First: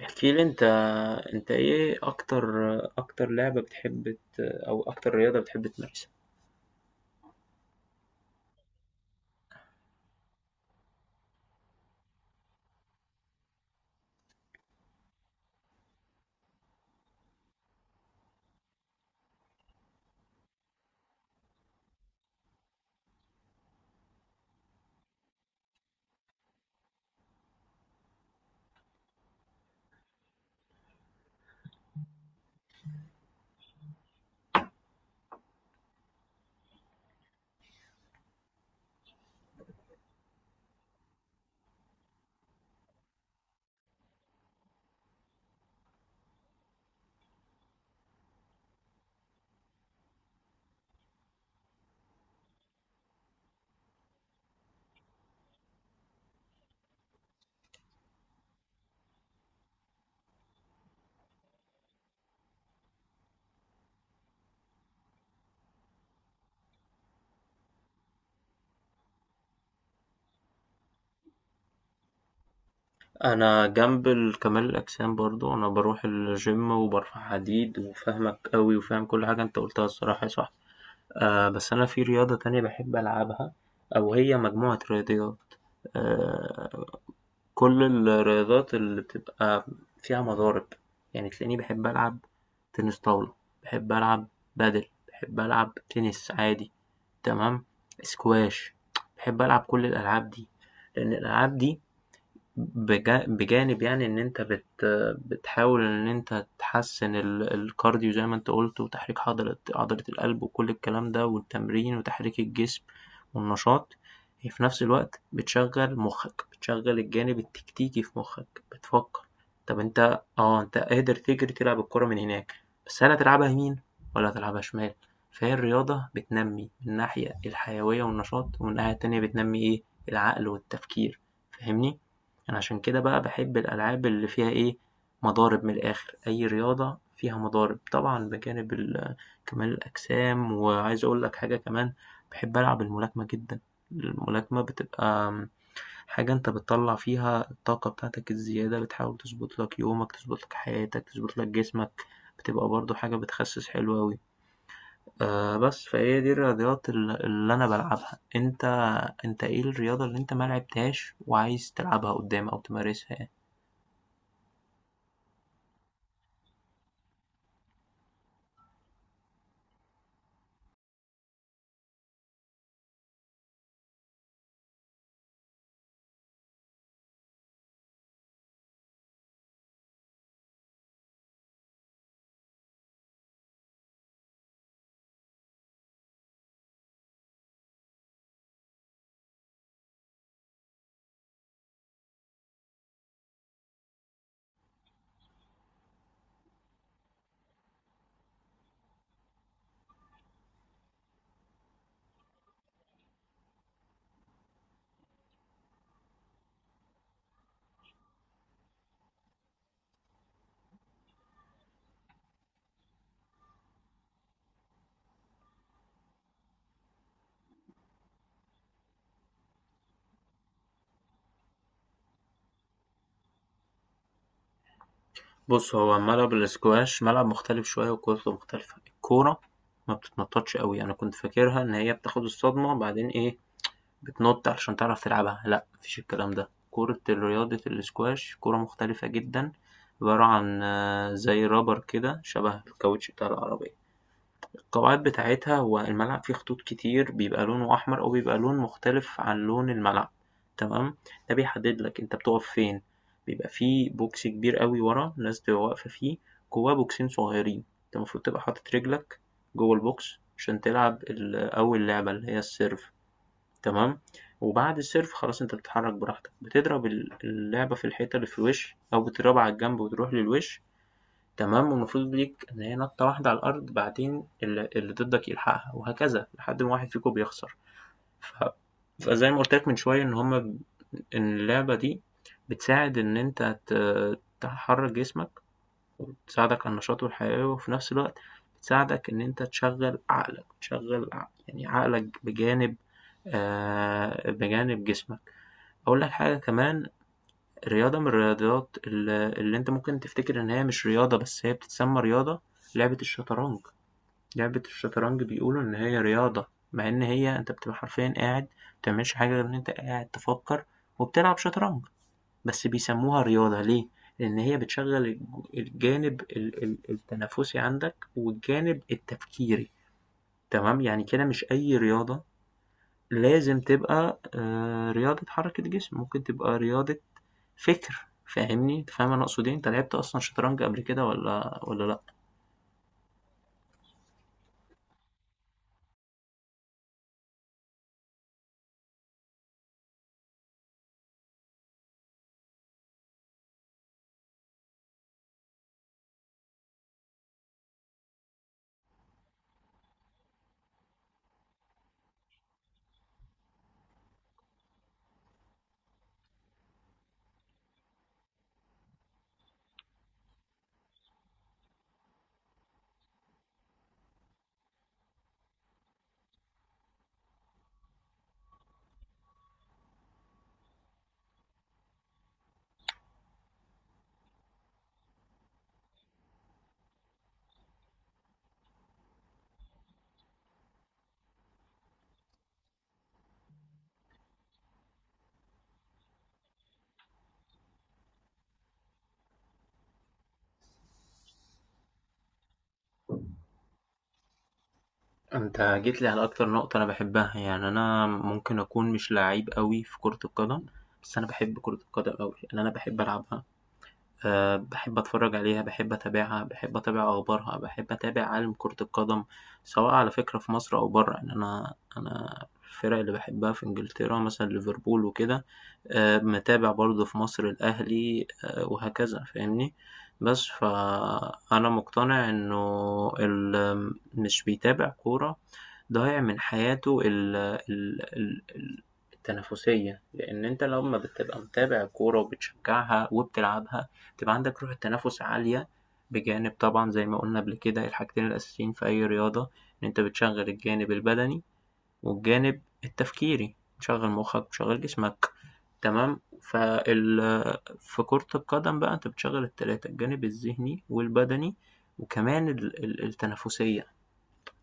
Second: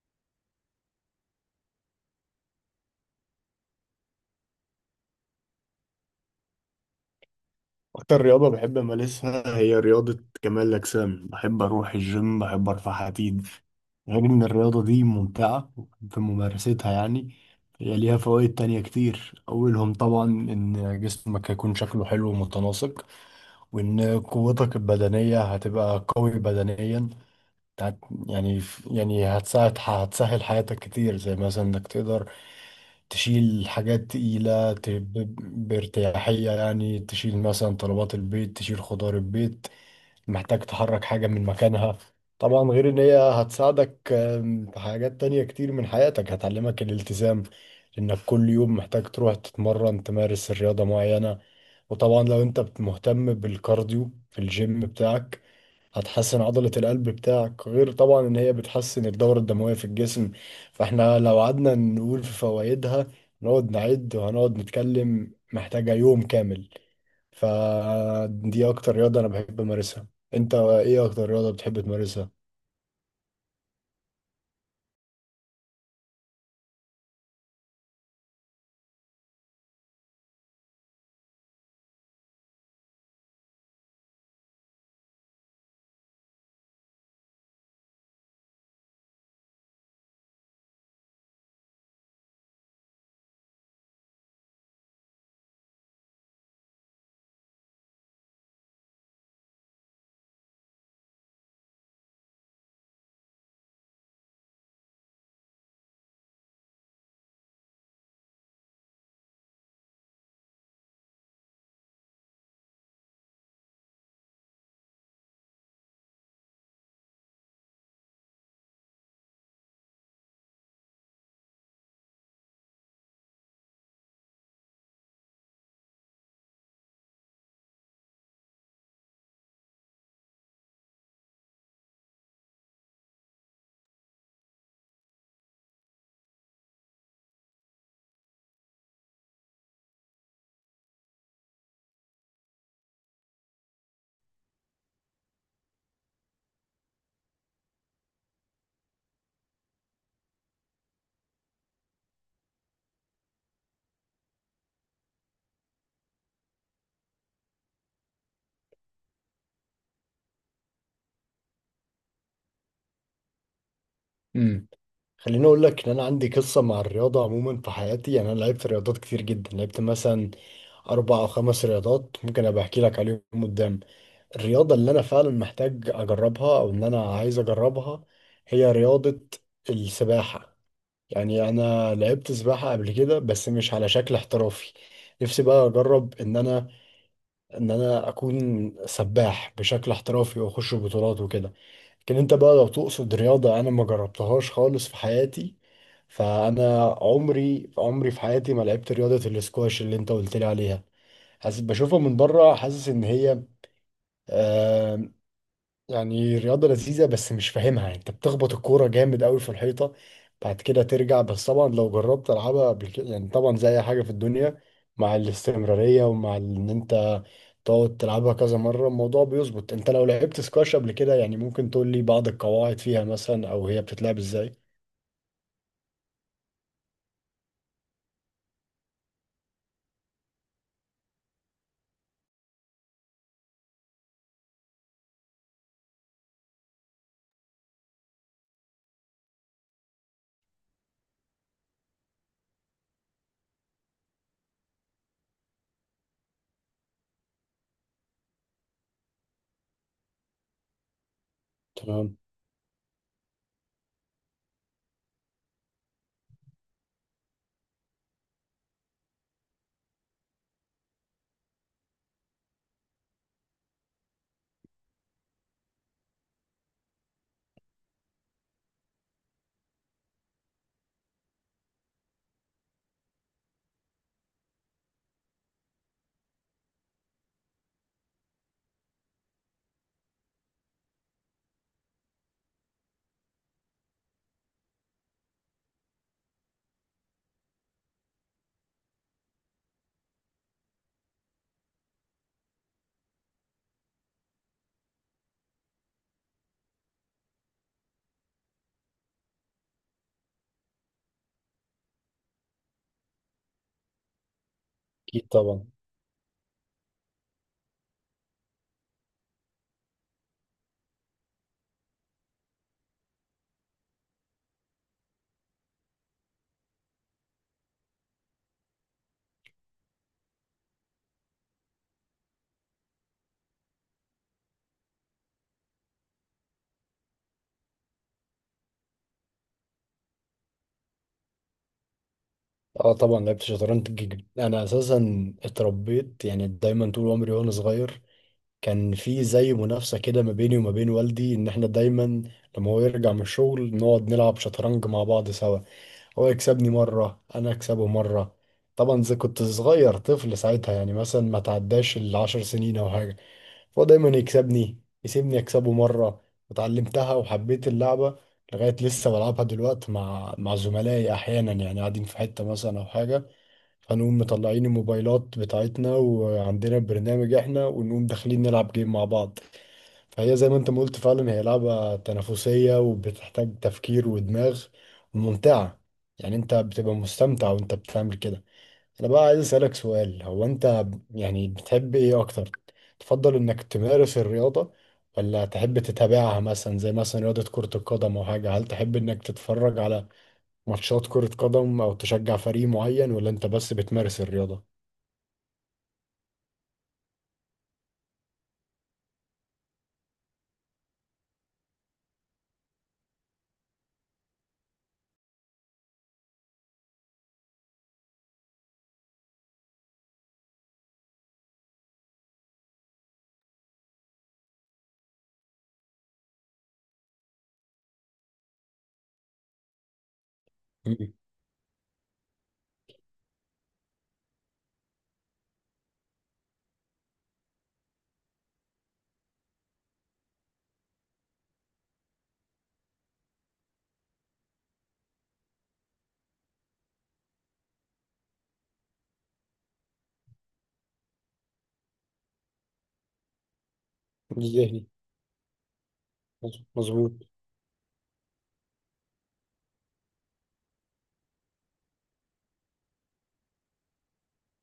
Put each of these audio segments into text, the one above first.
احكي لي انت. انت ايه اكتر اكتر لعبة بتحب او اكتر رياضة بتحب تمارسها؟ أكتر رياضة بحب أمارسها هي رياضة كمال الأجسام. بحب أروح الجيم، بحب أرفع حديد. غير إن الرياضة دي ممتعة في ممارستها. يعني هي ليها فوائد تانية كتير، أولهم طبعا إن جسمك هيكون شكله حلو ومتناسق، وإن قوتك البدنية هتبقى قوي بدنيا. هت يعني يعني هتساعد هتسهل حياتك كتير، زي مثلا انك تقدر تشيل حاجات تقيلة بارتياحية. يعني تشيل مثلا طلبات البيت، تشيل خضار البيت، محتاج تحرك حاجة من مكانها. طبعا غير ان هي هتساعدك في حاجات تانية كتير من حياتك. هتعلمك الالتزام، انك كل يوم محتاج تروح تتمرن تمارس رياضة معينة. وطبعا لو انت مهتم بالكارديو في الجيم بتاعك هتحسن عضلة القلب بتاعك، غير طبعا ان هي بتحسن الدورة الدموية في الجسم. فاحنا لو قعدنا نقول في فوائدها نقعد نعد، وهنقعد نتكلم محتاجة يوم كامل. فدي اكتر رياضة انا بحب امارسها. انت ايه اكتر رياضة بتحب تمارسها؟ انا جنب كمال الاجسام برضو، انا بروح الجيم وبرفع حديد، وفاهمك قوي وفاهم كل حاجة انت قلتها، الصراحة صح. آه، بس انا في رياضة تانية بحب العبها، او هي مجموعة رياضيات. آه، كل الرياضات اللي بتبقى فيها مضارب، يعني تلاقيني بحب ألعب تنس طاولة، بحب ألعب بادل، بحب ألعب تنس عادي، تمام، سكواش. بحب ألعب كل الألعاب دي، لأن الألعاب دي بجانب يعني ان انت بتحاول ان انت تحسن الكارديو زي ما انت قلت، وتحريك عضلة القلب، وكل الكلام ده والتمرين وتحريك الجسم والنشاط، هي في نفس الوقت بتشغل مخك، بتشغل الجانب التكتيكي في مخك، بتفكر طب انت اه انت قادر تجري تلعب الكرة من هناك، بس هل هتلعبها يمين ولا هتلعبها شمال؟ فهي الرياضة بتنمي من ناحية الحيوية والنشاط، ومن ناحية تانية بتنمي ايه، العقل والتفكير. فاهمني؟ يعني عشان كده بقى باحب الألعاب اللي فيها مضارب، من الآخر، أي رياضة فيها مضارب، طبعا بجانب كمال الأجسام. وعايز أقول لك حاجة كمان، باحب ألعب الملاكمة جدًا. الملاكمة بتبقى حاجة أنت بتطلّع فيها الطاقة بتاعتك الزيادة، بتحاول تضبط لك يومك، تضبط لك حياتك، تضبط لك جسمك، بتبقى برضه حاجة بتخسِّس حلو أوي. بس فهي دي الرياضيات اللي أنا بالعبها. أنت إيه الرياضة اللي أنت ما لعبتهاش وعايز تلعبها قدّام أو تمارسها يعني؟ امم خليني اقول لك ان انا عندي قصة مع الرياضة عموما في حياتي. يعني انا لعبت رياضات كتير جدا، لعبت مثلا اربع او خمس رياضات، ممكن ابقى احكي لك عليهم قدام. الرياضة اللي أنا فعلا محتاج أجربها أو إن أنا عايز أجربها هي رياضة السباحة. يعني أنا لعبت سباحة قبل كده بس مش على شكل احترافي. نفسي بقى أجرب إن أنا أكون سباح بشكل احترافي وأخش بطولات وكده. لكن أنت بقى لو تقصد رياضة أنا ما جربتهاش خالص في حياتي، فأنا عمري في حياتي ما لعبت رياضة الاسكواش اللي أنت قلت لي عليها. حاسس بشوفها من بره، حاسس إن هي آه، يعني رياضة لذيذة بس مش فاهمها. انت بتخبط الكورة جامد قوي في الحيطة بعد كده ترجع. بس طبعا لو جربت العبها قبل كده، يعني طبعا زي اي حاجة في الدنيا مع الاستمرارية ومع ان انت تقعد تلعبها كذا مرة الموضوع بيظبط. انت لو لعبت سكواش قبل كده يعني ممكن تقول لي بعض القواعد فيها مثلا، او هي بتتلعب ازاي؟ بُص، هو ملعب الsquash ملعب مختلف شوية وكورته مختلفة. الكورة ما بتتنطّطش أوي، أنا كنت فاكرها إن هي بتاخد الصدمة بعدين بتنُط علشان تعرف تلعبها، لأ ما فيش الكلام ده. كورة رياضة الsquash كورة مختلفة جدًا، عبارة عن زي rubber كده، شبه الكاوتش بتاع العربية. القواعد بتاعتها، هو الملعب فيه خطوط كتير بيبقى لونه أحمر أو بيبقى لون مختلف عن لون الملعب، تمام، ده بيحدد لك أنت تمام. بتقف فين. بيبقى فيه بوكس كبير أوي ورا الناس بتبقى واقفة فيه، جواه بوكسين صغيرين، أنت المفروض تبقى حاطط رجلك جوه البوكس عشان تلعب أول لعبة اللي هي السيرف، تمام، وبعد السيرف خلاص أنت بتتحرك براحتك، بتضرب اللعبة في الحيطة اللي في الوش أو بتضربها على الجنب وتروح للوش، تمام، والمفروض ليك إن هي نطّة واحدة على الأرض بعدين اللي ضدّك يلحقها، وهكذا، لحد ما واحد فيكم بيخسر. ف فزي ما قُلت لك من شوية إن اللعبة دي بتساعد إن أنت تحرّك جسمك، وبتساعدك على النشاط والحيوية، وفي نفس الوقت بتساعدك إن أنت تشغّل عقلك، تشغّل يعني عقلك بجانب بجانب جسمك. أقول لك حاجة كمان، رياضة من الرياضيات اللي أنت ممكن تفتكر إن هي مش رياضة، بس هي بتتسمى رياضة، لعبة الشطرنج. لعبة الشطرنج اكيد بيقولوا طبعا. إن هي رياضة، مع إن هي أنت بتبقى حرفيا قاعد، متعملش حاجة غير إن أنت قاعد تفكر وبتلعب شطرنج. بس بيسموها رياضة ليه؟ لأن هي بتشغل الجانب التنافسي عندك، والجانب التفكيري. تمام. يعني كده مش أي رياضة لازم تبقى رياضة حركة جسم، ممكن تبقى رياضة فِكْر. فاهمني؟ أنت فاهم أنا أقصد إيه؟ أنت لعبت أصلًا شطرنج قبل كده والّا لأ؟ اه طبعا لعبت شطرنج جدا. انا اساسا اتربيت، يعني دايما طول عمري وانا صغير كان في زي منافسة كده ما بيني وما بين والدي. إن إحنا دايما لما هو يرجع من الشغل نقعد نلعب شطرنج مع بعض سوا، هو يكسبني مرة أنا أكسبه مرة. طبعا زي كنت صغير طفل ساعتها يعني مثلا ما تعداش العشر سنين أو حاجة، فهو دايما يكسبني يسيبني أكسبه مرة. وتعلمتها وحبيت اللعبة لغاية لسه بلعبها دلوقتي مع زملائي أحيانا. يعني قاعدين في حتة مثلا أو حاجة، هنقوم مطلعين الموبايلات بتاعتنا وعندنا برنامج احنا، ونقوم داخلين نلعب جيم مع بعض. فهي زي ما انت ما قلت فعلا هي لعبة تنافسية وبتحتاج تفكير ودماغ وممتعة. يعني انت بتبقى مستمتع وانت بتعمل كده. انا بقى عايز اسألك سؤال، هو انت يعني بتحب ايه اكتر؟ تفضل انك تمارس الرياضة ولا تحب تتابعها، مثلا زي مثلا رياضة كرة القدم او حاجة؟ هل تحب انك تتفرج على ماتشات كرة قدم او تشجع فريق معين، ولا انت بس بتمارس الرياضة؟ أنت جيت لي على أكتر نقطة أنا باحبها. يعني أنا ممكن أكون مش لعيب أوي في كرة القدم، بس أنا باحب كرة القدم أوي، لأن أنا باحب ألعبها. آه، بحب أتفرج عليها، باحب أتابعها، باحب أتابع أخبارها، باحب أتابع عالم كرة القدم، سواء على فكرة في مصر أو برّه. يعني أنا الفرق اللي باحبها في إنجلترا مثلًا ليفربول وكده، متابع برضه في مصر الأهلي، وهكذا. فاهمني؟ بس مم. فأنا مقتنع إنه اللي مش بيتابع كورة ضايع من حياته ال ال ال ال التنافسية، لأن أنت لمّا بتبقى متابع كورة وبتشجعها وبتلعبها، تبقى عندك روح التنافس عالية، بجانب طبعا زي ما قلنا قبل كده الحاجتين الأساسيين في أي رياضة، إن أنت بتشغل الجانب البدني والجانب التفكيري، بتشغل مخك بتشغل ذهني. جسمك. تمام. مظبوط. في كرة القدم بقى أنت بتشغل التلاتة، الجانب الذهني والبدني وكمان التنافسية.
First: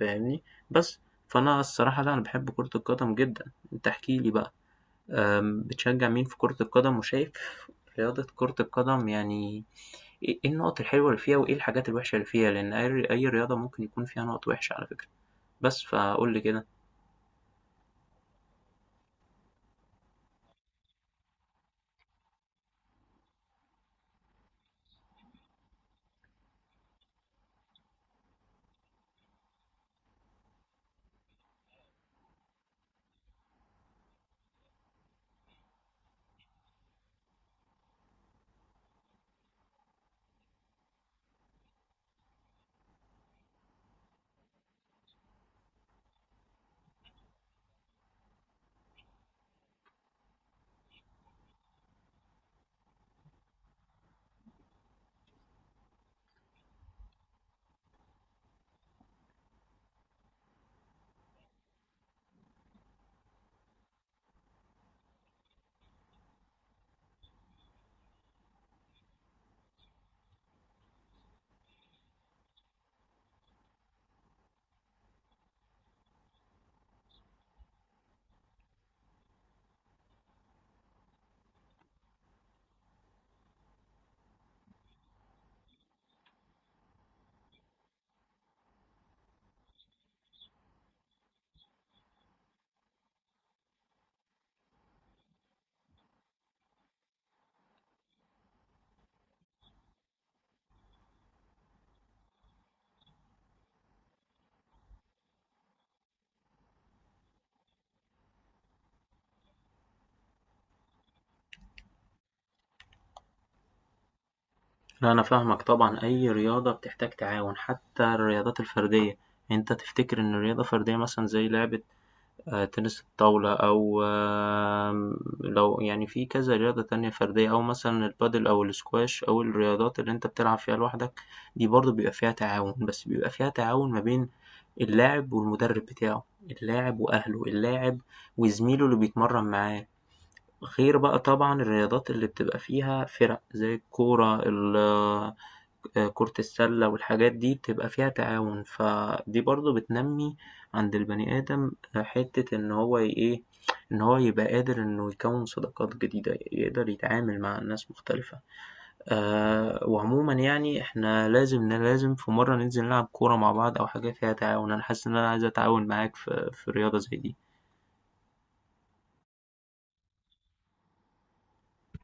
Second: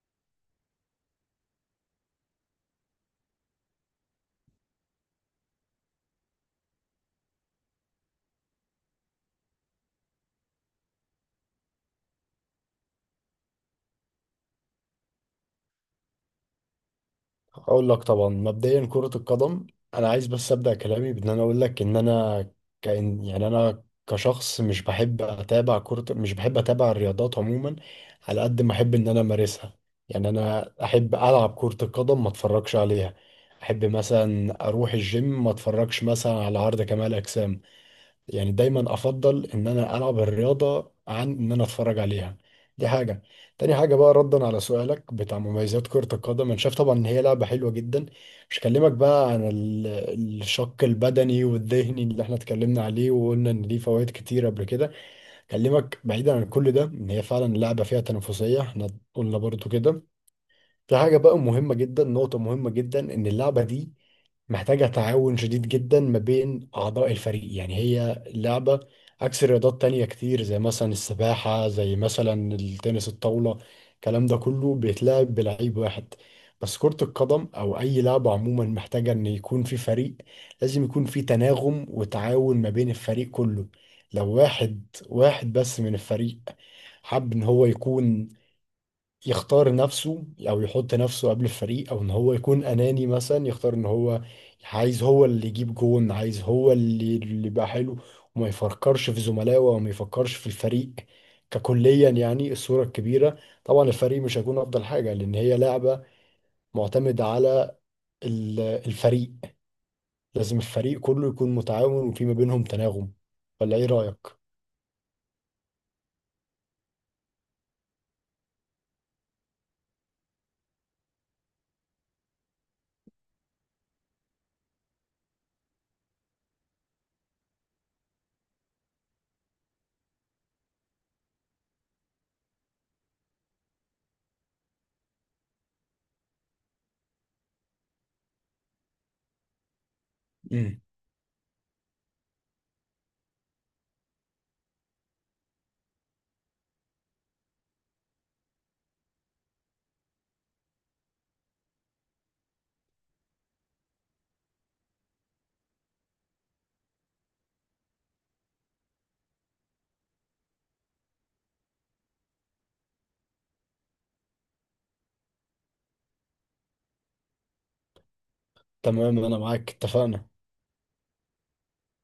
فاهمني؟ بس فأنا الصراحة لا، أنا بحب كرة القدم جدا. أنت احكيلي بقى، بتشجع مين في كرة القدم؟ وشايف رياضة كرة القدم يعني إيه النقط الحلوة اللي فيها وإيه الحاجات الوحشة اللي فيها؟ لأن أي رياضة ممكن يكون فيها نقط وحشة على فكرة، بس فقُل لي كده. اقول لك طبعا مبدئيا كرة القدم، انا عايز بس ابدا كلامي بان انا اقول لك ان انا كان، يعني انا كشخص مش بحب اتابع كرة، مش بحب اتابع الرياضات عموما على قد ما احب ان انا امارسها. يعني انا احب العب كرة القدم ما اتفرجش عليها، احب مثلا اروح الجيم ما اتفرجش مثلا على عرض كمال اجسام. يعني دايما افضل ان انا العب الرياضه عن ان انا اتفرج عليها. دي حاجه. تاني حاجه بقى ردا على سؤالك بتاع مميزات كره القدم، انا شايف طبعا ان هي لعبه حلوه جدا. مش هكلمك بقى عن الشق البدني والذهني اللي احنا اتكلمنا عليه وقلنا ان ليه فوائد كتير قبل كده. اكلمك بعيدا عن كل ده، ان هي فعلا لعبه فيها تنافسيه، احنا قلنا برضو كده. في حاجه بقى مهمه جدا، نقطه مهمه جدا، ان اللعبه دي محتاجة تعاون شديد جدا ما بين أعضاء الفريق. يعني هي لعبة عكس رياضات تانية كتير، زي مثلا السباحة، زي مثلا التنس الطاولة، الكلام ده كله بيتلعب بلعيب واحد. بس كرة القدم أو أي لعبة عموما محتاجة إن يكون في فريق. لازم يكون في تناغم وتعاون ما بين الفريق كله. لو واحد واحد بس من الفريق حب إن هو يكون يختار نفسه، او يحط نفسه قبل الفريق، او ان هو يكون اناني مثلا، يختار ان هو عايز هو اللي يجيب جون، عايز هو اللي يبقى حلو، وما يفكرش في زملائه وما يفكرش في الفريق ككليا، يعني الصورة الكبيرة. طبعا الفريق مش هيكون افضل حاجة، لان هي لعبة معتمدة على الفريق. لازم الفريق كله يكون متعاون وفي ما بينهم تناغم. ولا ايه رأيك؟ لا أنا فاهمك طبعًا، أي رياضة بتحتاج تعاون، حتى الرياضات الفردية. أنت تفتكر إن رياضة فردية مثلًا زي لعبة تنس الطاولة أو لو يعني في كذا رياضة تانية فردية أو مثلًا البادل أو الsquash أو الرياضات اللي أنت بتلعب فيها لوحدك، دي برضه بيبقى فيها تعاون، بس بيبقى فيها تعاون ما بين اللاعب والمدرب بتاعه، اللاعب وأهله، اللاعب وزميله اللي بيتمرن معاه، مم. غير بقى طبعًا الرياضات اللي بتبقى فيها فِرَق زي الكورة ال كرة السلة والحاجات دي، بتبقى فيها تعاون. فدي برضه بتنمّي عند البني آدم حتّة إن هو ي إيه، إن هو يبقى قادر إنه يكوّن صداقات جديدة، يقدر يتعامل مع ناس مختلفة. وعمومًا يعني إحنا لازم لازم في مرّة ننزل نلعب كورة مع بعض أو حاجة فيها تعاون. أنا حاسس إن أنا عايز أتعاون معاك في رياضة زي دي. تمام انا معاك اتفقنا.